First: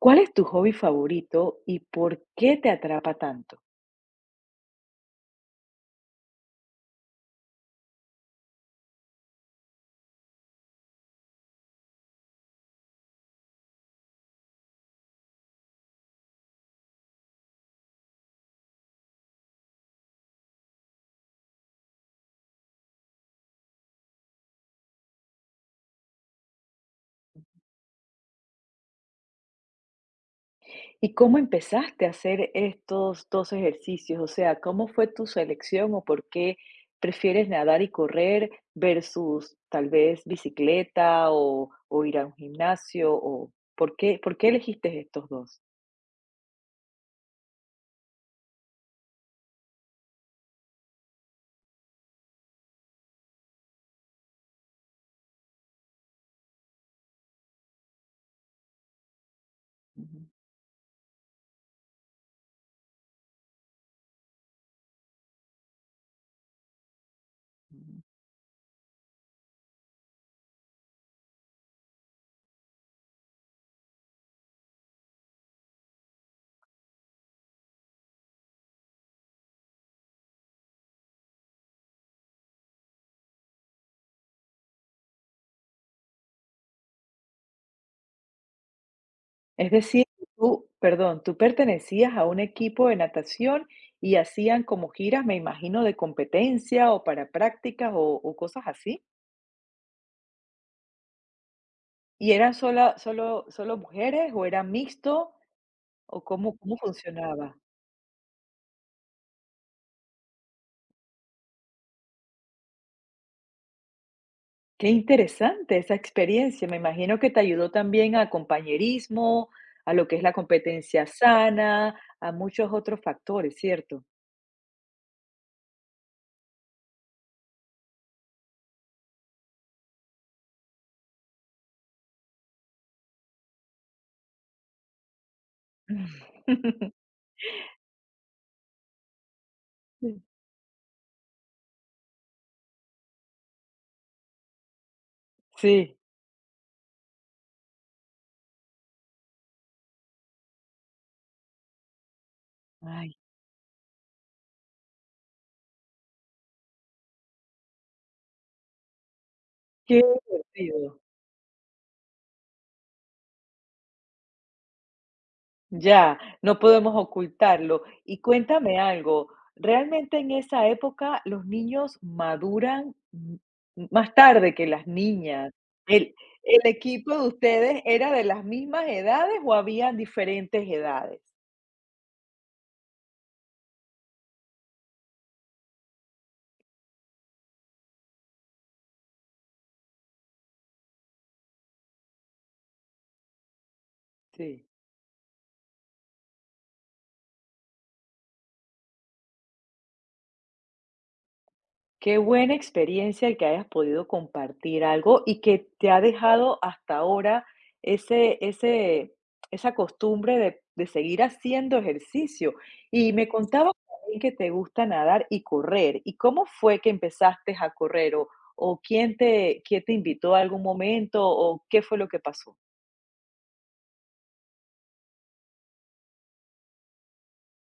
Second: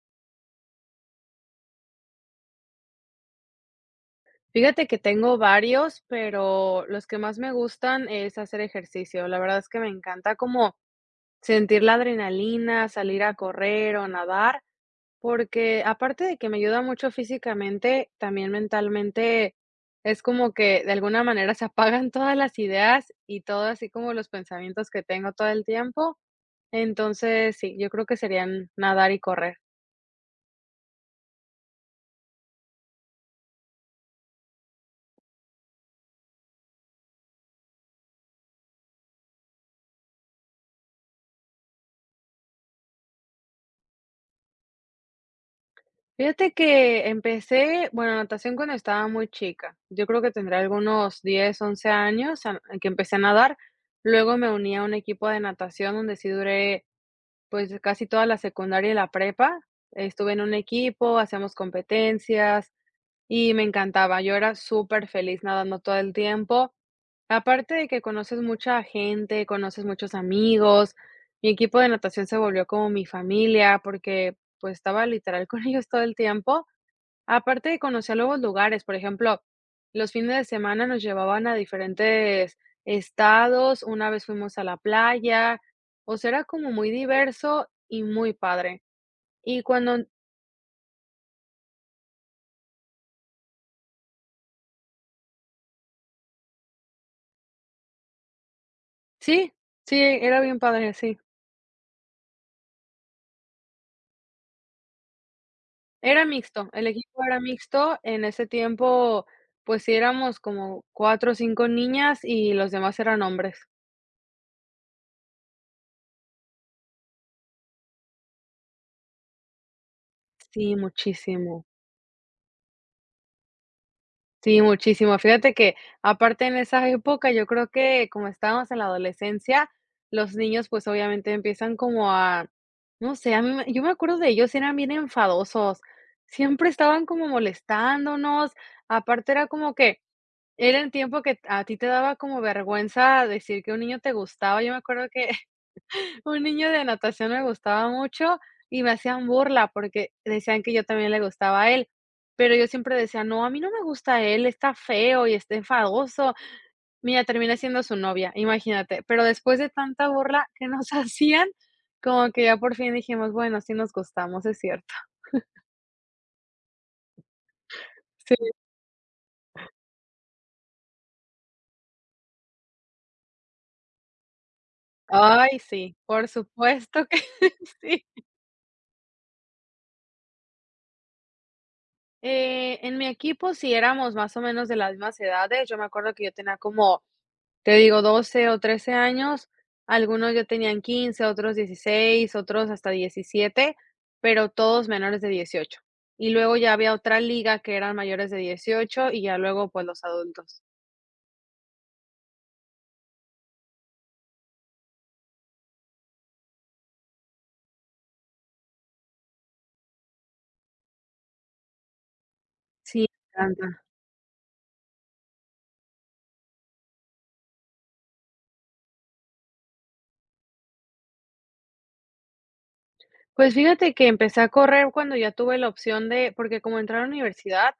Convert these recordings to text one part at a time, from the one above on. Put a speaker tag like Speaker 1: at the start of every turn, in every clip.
Speaker 1: ¿Cuál es tu hobby favorito y por qué te atrapa tanto?
Speaker 2: Fíjate que tengo varios, pero los que más me gustan es hacer ejercicio. La verdad es que me encanta como sentir la adrenalina, salir a correr o nadar, porque aparte de que me ayuda mucho físicamente, también mentalmente es como que de alguna manera se apagan todas las ideas y todo así como los pensamientos que tengo todo el tiempo. Entonces, sí, yo creo que serían nadar y correr.
Speaker 1: ¿Y cómo empezaste a hacer estos dos ejercicios? O sea, ¿cómo fue tu selección o por qué prefieres nadar y correr versus tal vez bicicleta o ir a un gimnasio? ¿O por qué elegiste estos dos?
Speaker 2: Fíjate que empecé, bueno, natación cuando estaba muy chica. Yo creo que tendré algunos 10 11 años en que empecé a nadar. Luego me uní a un equipo de natación donde sí duré pues casi toda la secundaria y la prepa.
Speaker 1: Ujú,
Speaker 2: Estuve en un equipo, hacíamos competencias y me encantaba. Yo era súper feliz nadando todo el tiempo. Aparte de que
Speaker 1: ujú.
Speaker 2: conoces mucha gente, conoces muchos amigos. Mi equipo de natación se volvió como mi familia porque pues estaba literal con ellos todo el tiempo. Aparte de conocer nuevos lugares, por ejemplo, los fines de semana nos llevaban a diferentes estados, una vez fuimos a la playa, o sea, era como muy diverso y muy padre. Y
Speaker 1: Es
Speaker 2: cuando
Speaker 1: decir, tú, perdón, tú pertenecías a un equipo de natación y hacían como giras, me imagino, de competencia o para prácticas o cosas así.
Speaker 2: sí, sí, era bien padre, sí.
Speaker 1: ¿Y eran sola solo solo mujeres o era mixto
Speaker 2: Era
Speaker 1: o cómo
Speaker 2: mixto,
Speaker 1: cómo
Speaker 2: el equipo era
Speaker 1: funcionaba?
Speaker 2: mixto, en ese tiempo, pues sí éramos como 4 o 5 niñas y los demás eran hombres.
Speaker 1: Qué interesante esa experiencia. Me imagino que te ayudó también a compañerismo, a lo que es la
Speaker 2: Sí,
Speaker 1: competencia
Speaker 2: muchísimo.
Speaker 1: sana, a muchos otros factores, ¿cierto?
Speaker 2: Sí, muchísimo. Fíjate que aparte en esa época, yo creo que como estábamos en la adolescencia, los niños pues obviamente empiezan como a, no sé, a mí me yo me acuerdo de ellos, eran bien enfadosos, siempre estaban como molestándonos, aparte era como que era el tiempo que a ti te daba como vergüenza decir que un niño te gustaba, yo me acuerdo que
Speaker 1: Sí.
Speaker 2: un niño de natación me gustaba mucho y me hacían burla porque decían que yo también le gustaba a él, pero yo siempre
Speaker 1: Ay,
Speaker 2: decía: "No, a mí no me gusta él, está feo y está enfadoso". Mira, terminé siendo su novia, imagínate, pero después de
Speaker 1: qué
Speaker 2: tanta burla que nos
Speaker 1: divertido.
Speaker 2: hacían, como que ya por fin dijimos: "Bueno, sí nos gustamos, es cierto".
Speaker 1: Ya, no podemos ocultarlo. Y
Speaker 2: Sí.
Speaker 1: cuéntame algo, ¿realmente en esa época los niños maduran más tarde que las niñas?
Speaker 2: Ay, sí,
Speaker 1: ¿El,
Speaker 2: por
Speaker 1: el
Speaker 2: supuesto
Speaker 1: equipo
Speaker 2: que
Speaker 1: de ustedes
Speaker 2: sí.
Speaker 1: era de las mismas edades o había diferentes edades?
Speaker 2: En mi equipo sí éramos más o menos de las mismas edades, yo me acuerdo que yo tenía como te digo, 12 o 13 años, algunos ya tenían 15, otros 16, otros hasta 17, pero
Speaker 1: Sí.
Speaker 2: todos menores de 18. Y luego ya había otra liga que eran mayores de 18 y ya luego, pues, los adultos.
Speaker 1: Qué buena experiencia el que hayas podido compartir algo y que te ha dejado hasta ahora ese, ese, esa costumbre de seguir haciendo ejercicio.
Speaker 2: Sí,
Speaker 1: Y me
Speaker 2: me
Speaker 1: contabas
Speaker 2: encanta.
Speaker 1: también que te gusta nadar y correr. ¿Y cómo fue que empezaste a correr? O quién te invitó a algún momento? ¿O qué fue lo que pasó?
Speaker 2: Pues fíjate que empecé a correr cuando ya tuve la opción de porque como entré a la universidad,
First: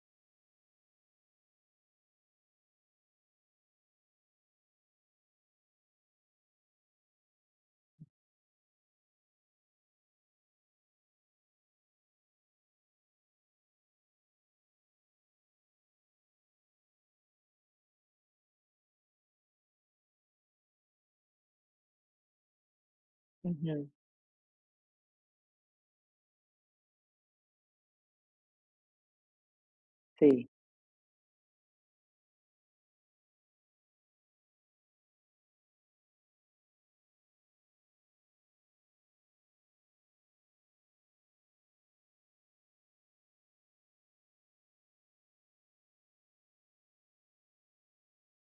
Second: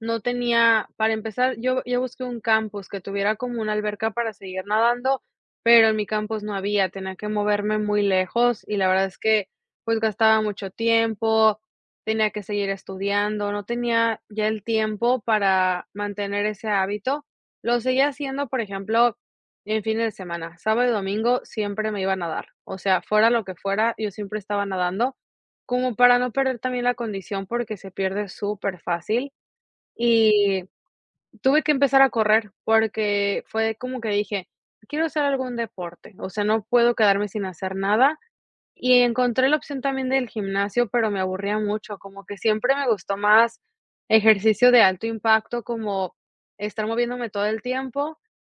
Speaker 2: no tenía para empezar, yo busqué un campus que tuviera como una alberca para seguir nadando, pero en mi campus no había, tenía que moverme muy lejos y la verdad es que, pues, gastaba mucho tiempo, tenía que seguir estudiando, no tenía ya el tiempo para mantener ese hábito. Lo seguía haciendo, por ejemplo, en fin de semana, sábado y domingo siempre me iba a nadar, o sea, fuera lo que
Speaker 1: Ujú.
Speaker 2: fuera, yo siempre estaba nadando, como para no perder también la condición porque se pierde súper fácil.
Speaker 1: Sí,
Speaker 2: Y tuve que empezar a correr porque fue como que dije, quiero hacer algún deporte, o sea, no puedo quedarme sin hacer nada. Y encontré la opción también del gimnasio, pero me aburría mucho, como que siempre me gustó más ejercicio de alto impacto, como estar moviéndome todo el tiempo.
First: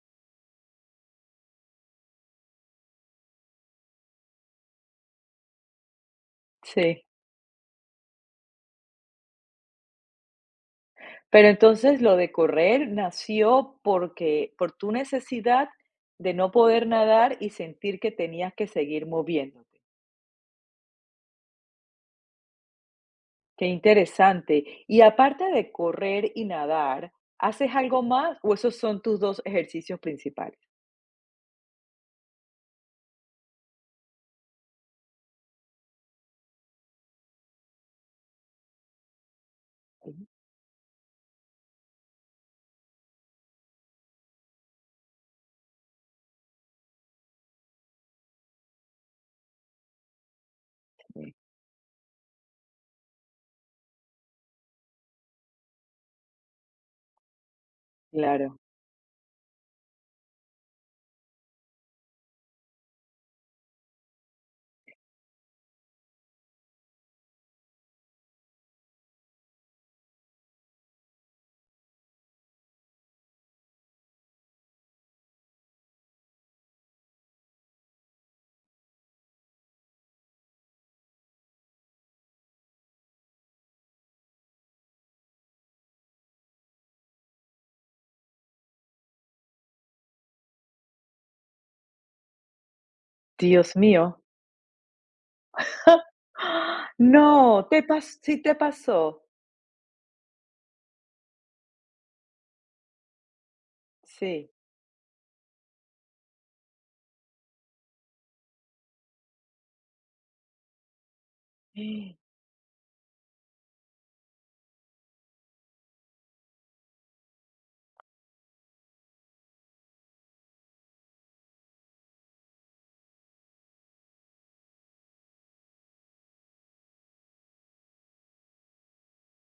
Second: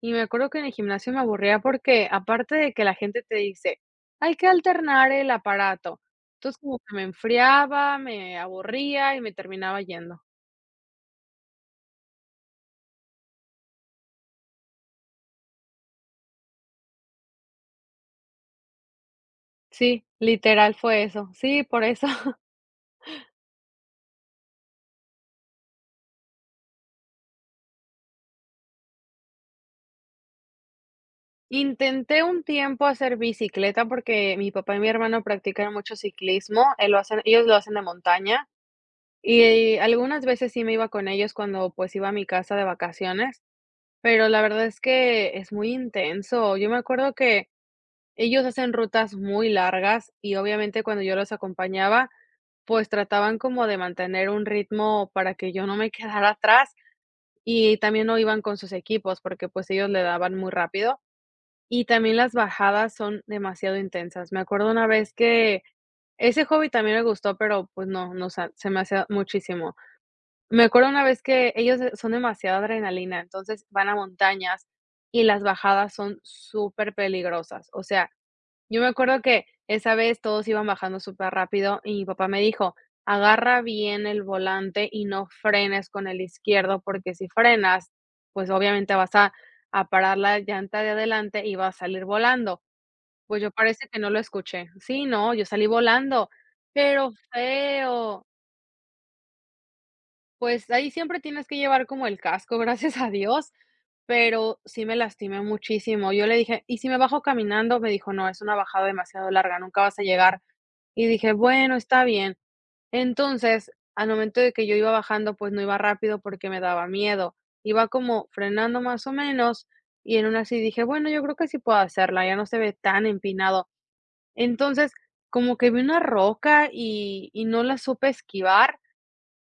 Speaker 2: Y me acuerdo que en el gimnasio me aburría porque aparte de que la gente te dice, hay que alternar el aparato. Entonces como que me
Speaker 1: sí.
Speaker 2: enfriaba, me aburría y me terminaba yendo.
Speaker 1: Pero entonces lo de correr nació porque por tu necesidad de no poder nadar y sentir que tenías que seguir moviéndote.
Speaker 2: Sí, literal fue eso. Sí, por eso.
Speaker 1: Qué interesante. Y aparte de correr y nadar, ¿haces algo más o esos son tus dos ejercicios principales?
Speaker 2: Intenté un tiempo hacer bicicleta porque mi papá y mi hermano practican mucho ciclismo, lo hacen de montaña y algunas
Speaker 1: Ujú.
Speaker 2: veces sí me iba con ellos cuando, pues, iba a mi casa de vacaciones, pero la verdad es que es muy intenso. Yo me acuerdo que ellos hacen rutas muy largas y obviamente cuando yo los acompañaba, pues, trataban como de mantener un ritmo para que yo no me quedara atrás y también no iban con
Speaker 1: Claro.
Speaker 2: sus equipos porque, pues, ellos le daban muy rápido. Y también las bajadas son demasiado intensas. Me acuerdo una vez que ese hobby también me gustó, pero, pues, no, no, o sea, se me hacía muchísimo. Me acuerdo una vez que ellos, son demasiada adrenalina, entonces van a montañas y las bajadas son súper peligrosas. O sea, yo me acuerdo que esa vez todos iban bajando súper rápido y mi papá me dijo: "Agarra bien el volante y no frenes con el izquierdo, porque si frenas, pues, obviamente vas a parar la llanta de adelante y vas a salir volando". Pues, yo
Speaker 1: Dios
Speaker 2: parece que no lo
Speaker 1: mío.
Speaker 2: escuché. Sí, no, yo salí volando, pero
Speaker 1: No, te pas
Speaker 2: feo.
Speaker 1: sí te pasó.
Speaker 2: Pues, ahí siempre tienes que llevar como el casco, gracias a Dios,
Speaker 1: Sí.
Speaker 2: pero sí me lastimé muchísimo. Yo le dije: "¿Y si me bajo caminando?". Me dijo: "No, es una bajada demasiado larga, nunca vas a llegar". Y dije: "Bueno, está bien". Entonces, al momento de que yo iba bajando, pues, no iba rápido porque me daba miedo. Iba como frenando más o menos, y en una así dije: "Bueno, yo creo que sí puedo hacerla, ya no se ve tan empinado". Entonces, como que vi una roca y no la supe esquivar,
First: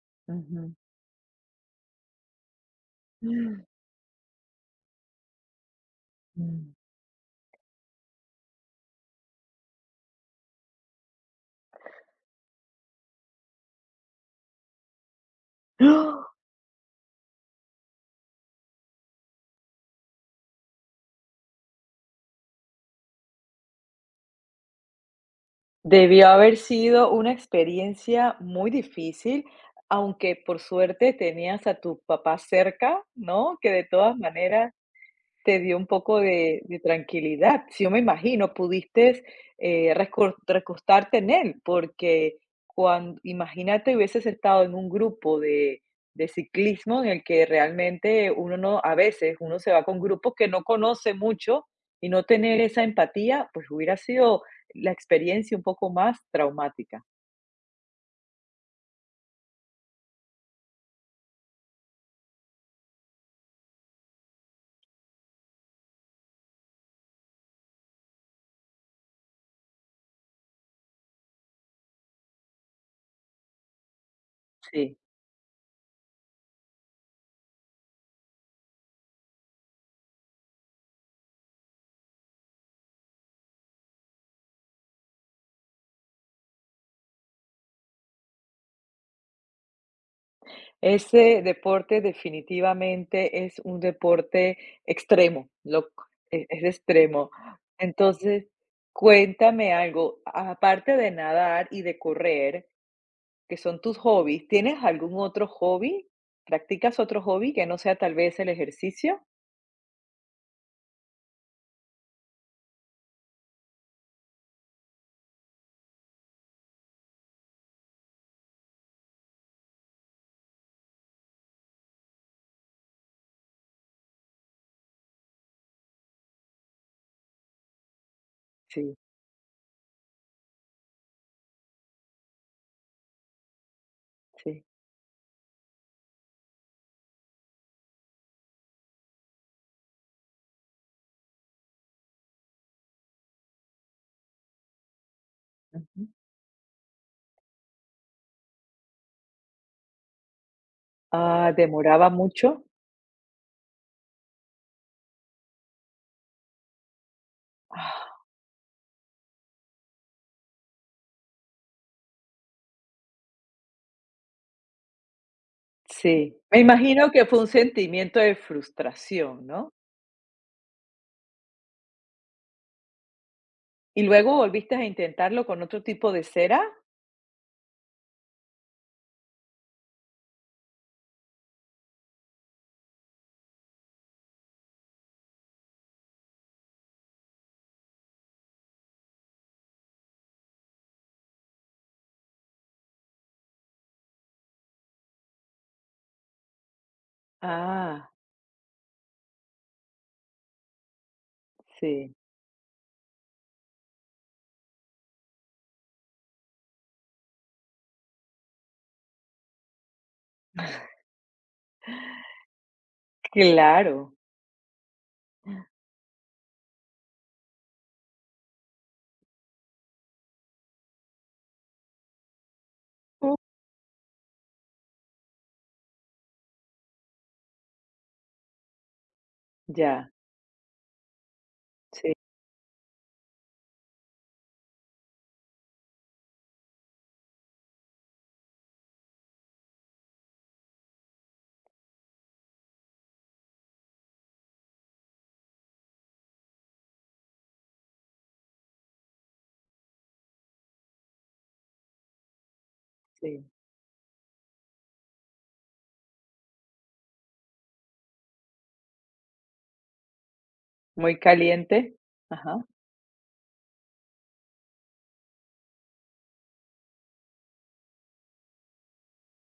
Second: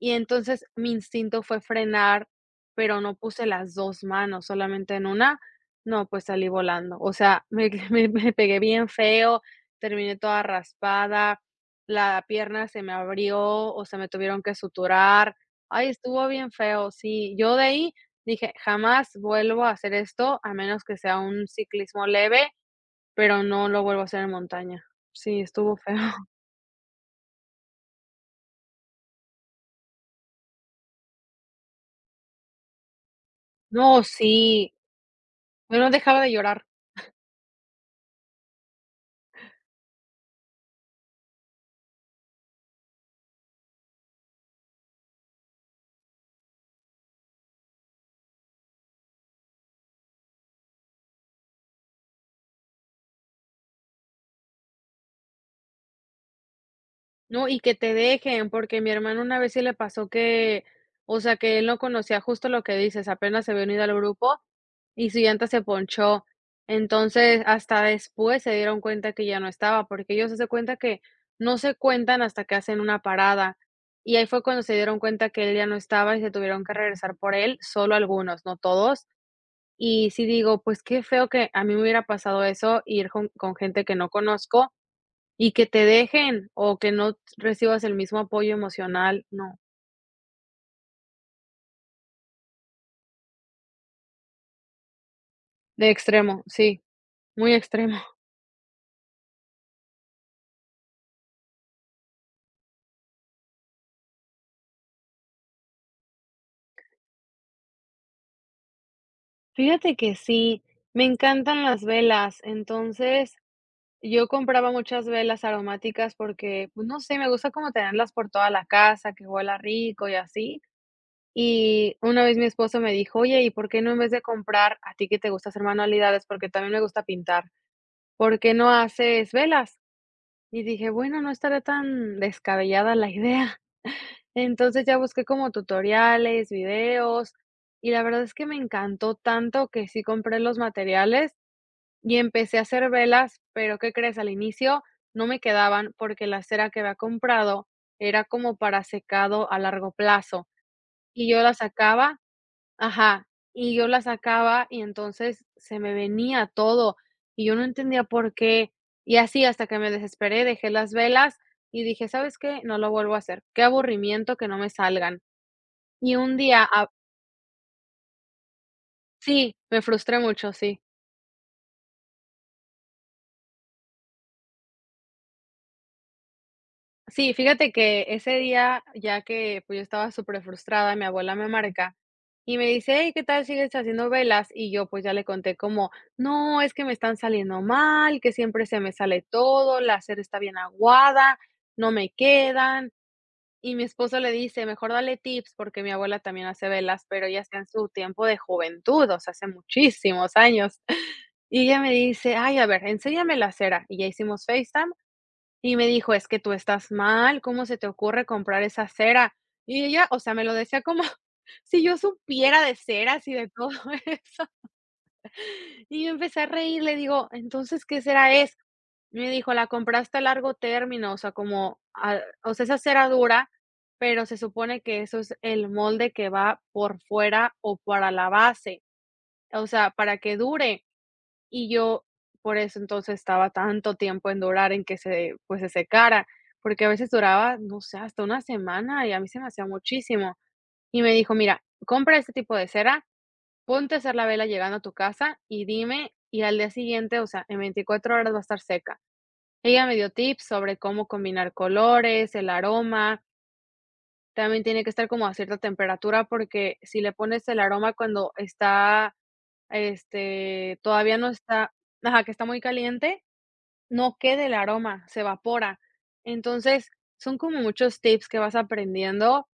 Speaker 2: y entonces
Speaker 1: Ujú.
Speaker 2: mi instinto fue frenar, pero no puse las 2 manos, solamente en una, no, pues salí
Speaker 1: Mm.
Speaker 2: volando. O sea, me me pegué bien feo, terminé toda raspada, la pierna se me abrió, o sea, me tuvieron que suturar. Ay, estuvo bien feo, sí. Yo de ahí dije: "Jamás vuelvo a hacer esto, a menos que sea un ciclismo leve, pero no lo vuelvo a hacer en montaña". Sí, estuvo feo.
Speaker 1: Debió haber sido una experiencia muy difícil, aunque por suerte tenías a tu papá cerca, ¿no? Que de
Speaker 2: No,
Speaker 1: todas
Speaker 2: sí,
Speaker 1: maneras te dio
Speaker 2: yo
Speaker 1: un
Speaker 2: no
Speaker 1: poco
Speaker 2: dejaba de
Speaker 1: de
Speaker 2: llorar.
Speaker 1: de tranquilidad. Si yo me imagino, pudiste, recor recostarte en él, porque cuando imagínate, hubieses estado en un grupo de ciclismo en el que realmente uno no a veces uno se va con grupos que no conoce mucho y no tener esa empatía, pues hubiera sido la experiencia un poco más traumática.
Speaker 2: No, y que te dejen, porque mi hermano una vez sí le pasó que, o sea, que él no conocía justo lo que dices, apenas se había unido al grupo y su llanta se ponchó. Entonces, hasta después se dieron cuenta que ya no estaba, porque ellos se dan cuenta que no se cuentan hasta que hacen una parada. Y ahí fue cuando se
Speaker 1: Sí.
Speaker 2: dieron cuenta que él ya no estaba y se tuvieron que regresar por él, solo algunos, no todos. Y sí digo, pues qué feo que a mí me hubiera pasado eso, ir con, gente que no conozco y que te dejen, o que no recibas el mismo apoyo emocional, no.
Speaker 1: Ese deporte definitivamente es un deporte extremo,
Speaker 2: De
Speaker 1: lo
Speaker 2: extremo,
Speaker 1: e es
Speaker 2: sí,
Speaker 1: extremo.
Speaker 2: muy extremo.
Speaker 1: Entonces, cuéntame algo, a aparte de nadar y de correr, que son tus hobbies, ¿tienes algún otro hobby? ¿Practicas otro hobby que no sea tal vez el ejercicio?
Speaker 2: Fíjate que sí, me encantan las velas, entonces, yo compraba muchas velas aromáticas porque, pues, no sé, me gusta como tenerlas por toda la casa, que huela rico y así. Y una vez mi esposo me dijo: "Oye, ¿y por qué no en vez de comprar", a ti que te gusta hacer manualidades, porque también me gusta pintar, "¿por qué no
Speaker 1: Sí,
Speaker 2: haces velas?". Y dije: "Bueno, no estará tan descabellada la idea".
Speaker 1: sí.
Speaker 2: Entonces, ya busqué como tutoriales, videos, y la verdad es que me encantó tanto que sí compré los materiales y empecé a hacer velas, pero, ¿qué crees? Al inicio no me quedaban
Speaker 1: Ujú.
Speaker 2: porque la cera que había comprado era como para secado a largo plazo, y yo
Speaker 1: Ah,
Speaker 2: la
Speaker 1: ¿demoraba
Speaker 2: sacaba.
Speaker 1: mucho?
Speaker 2: Ajá, y yo la sacaba y entonces se me venía todo, y yo no entendía
Speaker 1: Ah,
Speaker 2: por qué. Y así hasta que me desesperé, dejé las velas y dije: "¿Sabes qué? No lo vuelvo a hacer. Qué aburrimiento que no me salgan". Y un
Speaker 1: sí. Me
Speaker 2: día a
Speaker 1: imagino que fue un sentimiento de frustración,
Speaker 2: Sí,
Speaker 1: ¿no?
Speaker 2: me frustré mucho, sí.
Speaker 1: ¿Y luego volviste a intentarlo con otro tipo de cera?
Speaker 2: Sí, fíjate que ese día, ya que, pues, yo estaba súper frustrada, mi abuela me marca y me dice: "Hey, ¿qué tal sigues haciendo velas?". Y yo, pues, ya le conté como: "No, es que me están saliendo mal, que siempre se me sale todo, la cera está bien aguada, no me quedan". Y mi esposo le dice: "Mejor dale tips", porque mi abuela también hace velas, pero ella está en su
Speaker 1: Ah.
Speaker 2: tiempo de juventud, o sea, hace muchísimos años. Y ella me
Speaker 1: Sí,
Speaker 2: dice: "Ay, a ver, enséñame la cera". Y ya hicimos FaceTime y me dijo: "Es que tú estás mal, ¿cómo se te ocurre comprar esa cera?". Y ella, o sea, me lo decía como si yo supiera de ceras y de todo
Speaker 1: claro.
Speaker 2: eso. Y yo empecé a reír, le digo: "Entonces, ¿qué cera es?". Me dijo: "La compraste a largo término, o sea, como a o sea, esa cera
Speaker 1: Mm.
Speaker 2: dura, pero se supone que eso es el molde que va por fuera o para la base, o sea,
Speaker 1: Ya,
Speaker 2: para que dure". Y yo,
Speaker 1: sí,
Speaker 2: por eso entonces estaba tanto tiempo en durar en que se, pues, se secara, porque a veces duraba, no sé, hasta una semana y a mí se me hacía muchísimo. Y me dijo, mira, compra este tipo de cera, ponte a hacer la vela llegando a tu casa y dime, y al día siguiente, o sea, en 24 horas va a estar seca. Ella me dio tips sobre cómo combinar colores, el aroma,
Speaker 1: sí.
Speaker 2: también tiene que estar como a cierta temperatura porque si le pones el aroma cuando está, todavía
Speaker 1: Muy
Speaker 2: no está,
Speaker 1: caliente.
Speaker 2: ajá, que está muy
Speaker 1: Ajá.
Speaker 2: caliente, no queda el aroma, se evapora. Entonces, son como muchos tips que vas aprendiendo,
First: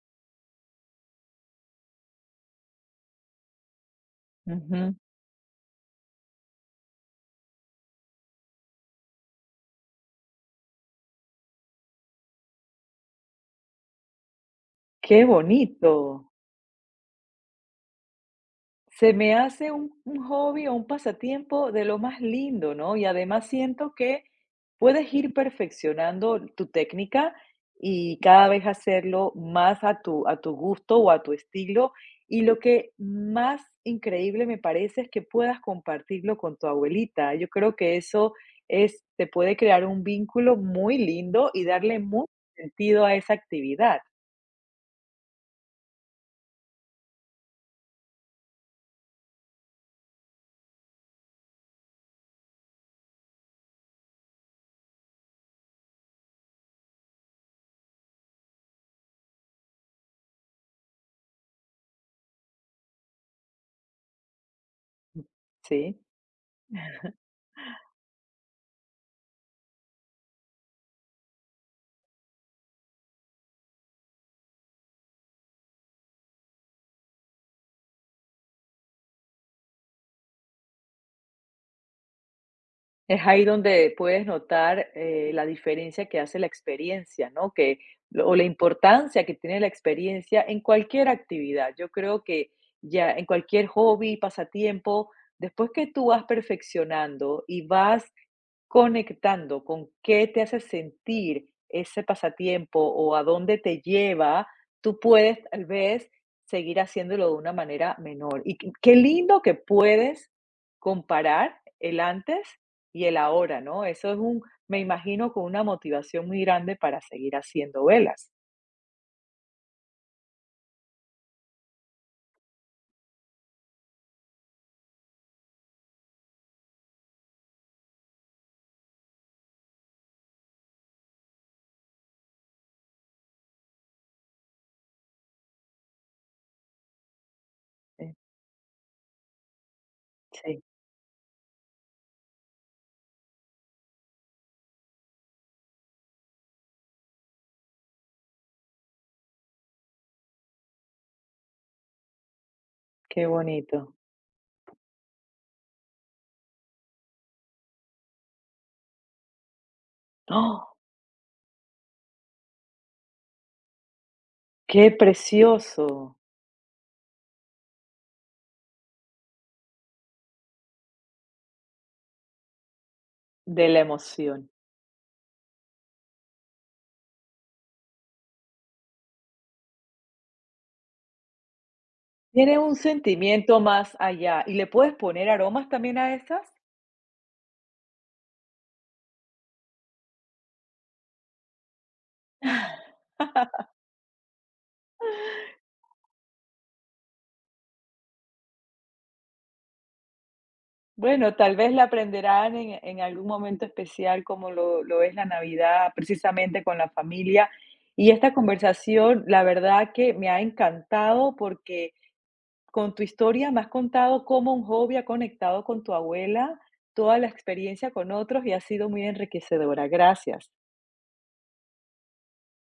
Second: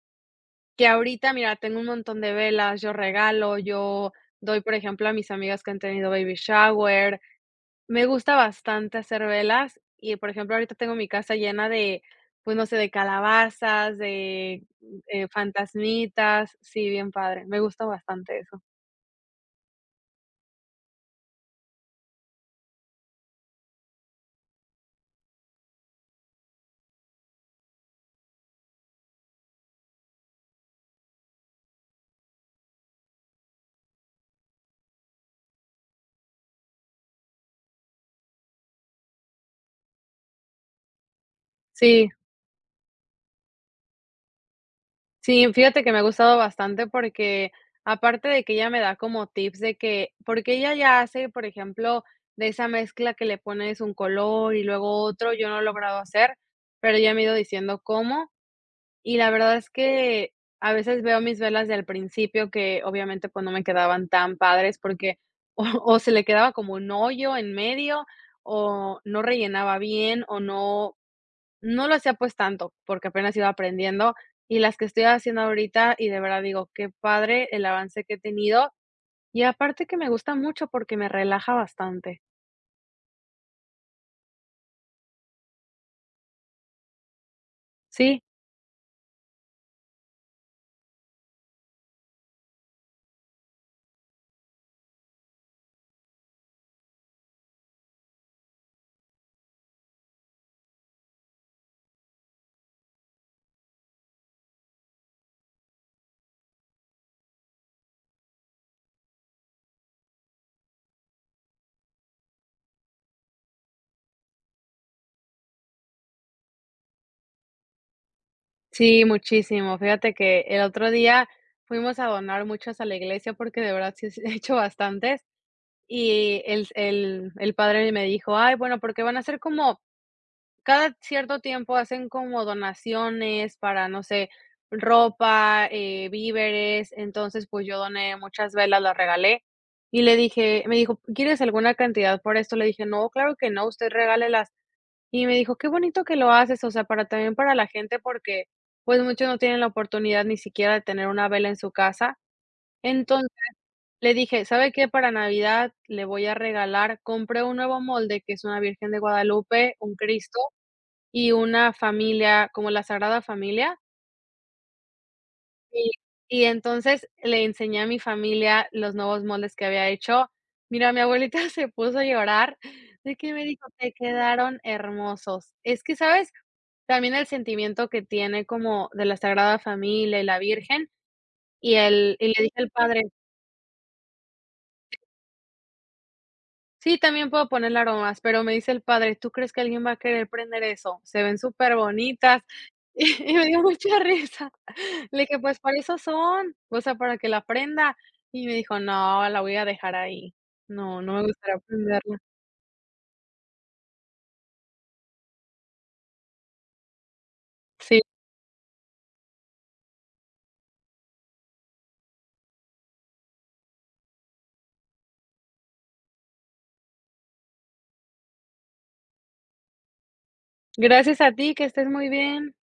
Speaker 2: que ahorita, mira, tengo un montón de velas, yo regalo, yo doy, por
Speaker 1: Ujú.
Speaker 2: ejemplo, a mis amigas que han tenido baby shower. Me gusta bastante hacer velas y, por ejemplo, ahorita tengo mi casa llena de, pues, no sé, de calabazas, de,
Speaker 1: Qué bonito.
Speaker 2: fantasmitas. Sí, bien padre. Me gusta bastante eso.
Speaker 1: Se me hace un hobby o un pasatiempo de lo más lindo, ¿no? Y además siento que puedes ir perfeccionando tu técnica y cada vez hacerlo más a tu gusto o a tu estilo. Y lo que más increíble me parece es que puedas compartirlo con tu abuelita. Yo creo que eso es, te puede crear un vínculo muy lindo y darle
Speaker 2: Sí.
Speaker 1: mucho sentido a esa actividad,
Speaker 2: Sí, fíjate que me ha gustado bastante porque, aparte de que ella me da como tips de que porque ella ya hace, por ejemplo, de esa mezcla que le pones un color y luego otro, yo no he logrado hacer, pero ella me ha ido diciendo cómo, y la verdad es que a veces veo mis velas del principio que, obviamente, pues, no me quedaban tan padres porque o o
Speaker 1: ¿sí?
Speaker 2: se le quedaba como un hoyo en medio, o no rellenaba bien, o no lo hacía, pues, tanto, porque apenas iba aprendiendo, y las que estoy haciendo ahorita, y de verdad digo, qué padre el avance que he tenido, y aparte que me gusta mucho porque me relaja bastante.
Speaker 1: Es ahí donde puedes notar, la diferencia que hace la experiencia, ¿no? Que
Speaker 2: Sí,
Speaker 1: O la importancia que tiene la experiencia en cualquier actividad. Yo creo que ya en cualquier hobby, pasatiempo, después que tú vas perfeccionando y vas conectando con qué te hace sentir ese pasatiempo o a dónde te lleva, tú puedes tal vez seguir haciéndolo de una manera menor. Y qué lindo que puedes comparar el antes y el ahora, ¿no? Eso es un, me imagino, con una motivación muy grande para seguir haciendo velas.
Speaker 2: sí, muchísimo. Fíjate que el otro día fuimos a donar muchas a la iglesia, porque de verdad sí he hecho bastantes, y el padre me dijo: "Ay, bueno, porque van a ser como cada cierto tiempo hacen como donaciones para, no sé, ropa, víveres". Entonces, pues yo
Speaker 1: Eh,
Speaker 2: doné muchas velas, las regalé y le
Speaker 1: Sí,
Speaker 2: dije, me dijo, ¿quieres alguna cantidad por esto? Le dije, no, claro que no, usted regálelas. Y me dijo, qué bonito que lo haces, o sea, para también para la gente, porque pues muchos no tienen la oportunidad ni siquiera de tener una vela en su casa.
Speaker 1: qué
Speaker 2: Entonces
Speaker 1: bonito.
Speaker 2: le dije, ¿sabe qué? Para Navidad le voy a regalar, compré un nuevo molde que es una Virgen de Guadalupe, un Cristo
Speaker 1: ¡Oh,
Speaker 2: y una familia, como la Sagrada Familia,
Speaker 1: qué
Speaker 2: y
Speaker 1: precioso!
Speaker 2: entonces le enseñé a mi familia los nuevos moldes que había hecho. Mira, mi abuelita se puso a llorar de que me dijo:
Speaker 1: De la
Speaker 2: "Te
Speaker 1: emoción.
Speaker 2: quedaron hermosos". Es que, ¿sabes? También el sentimiento que tiene como de la Sagrada Familia y la Virgen, y le dije
Speaker 1: Tiene
Speaker 2: al
Speaker 1: un
Speaker 2: padre.
Speaker 1: sentimiento más allá. ¿Y le puedes poner aromas también a esas?
Speaker 2: Sí, también puedo ponerle aromas, pero me dice el padre: "¿Tú crees que alguien va a querer prender eso? Se ven súper bonitas". Y me dio mucha risa. Le dije: "Pues para eso son, o sea, para que la prenda". Y me dijo: "No, la voy a dejar ahí. No, no me
Speaker 1: Bueno, tal
Speaker 2: gustaría
Speaker 1: vez la
Speaker 2: prenderla".
Speaker 1: aprenderán en algún momento especial como lo es la Navidad, precisamente con la familia.
Speaker 2: Sí,
Speaker 1: Y esta conversación, la verdad que me ha encantado porque con tu historia me has contado cómo un hobby ha conectado con tu abuela, toda la experiencia con otros y ha sido muy enriquecedora. Gracias.
Speaker 2: gracias a ti, que estés muy bien.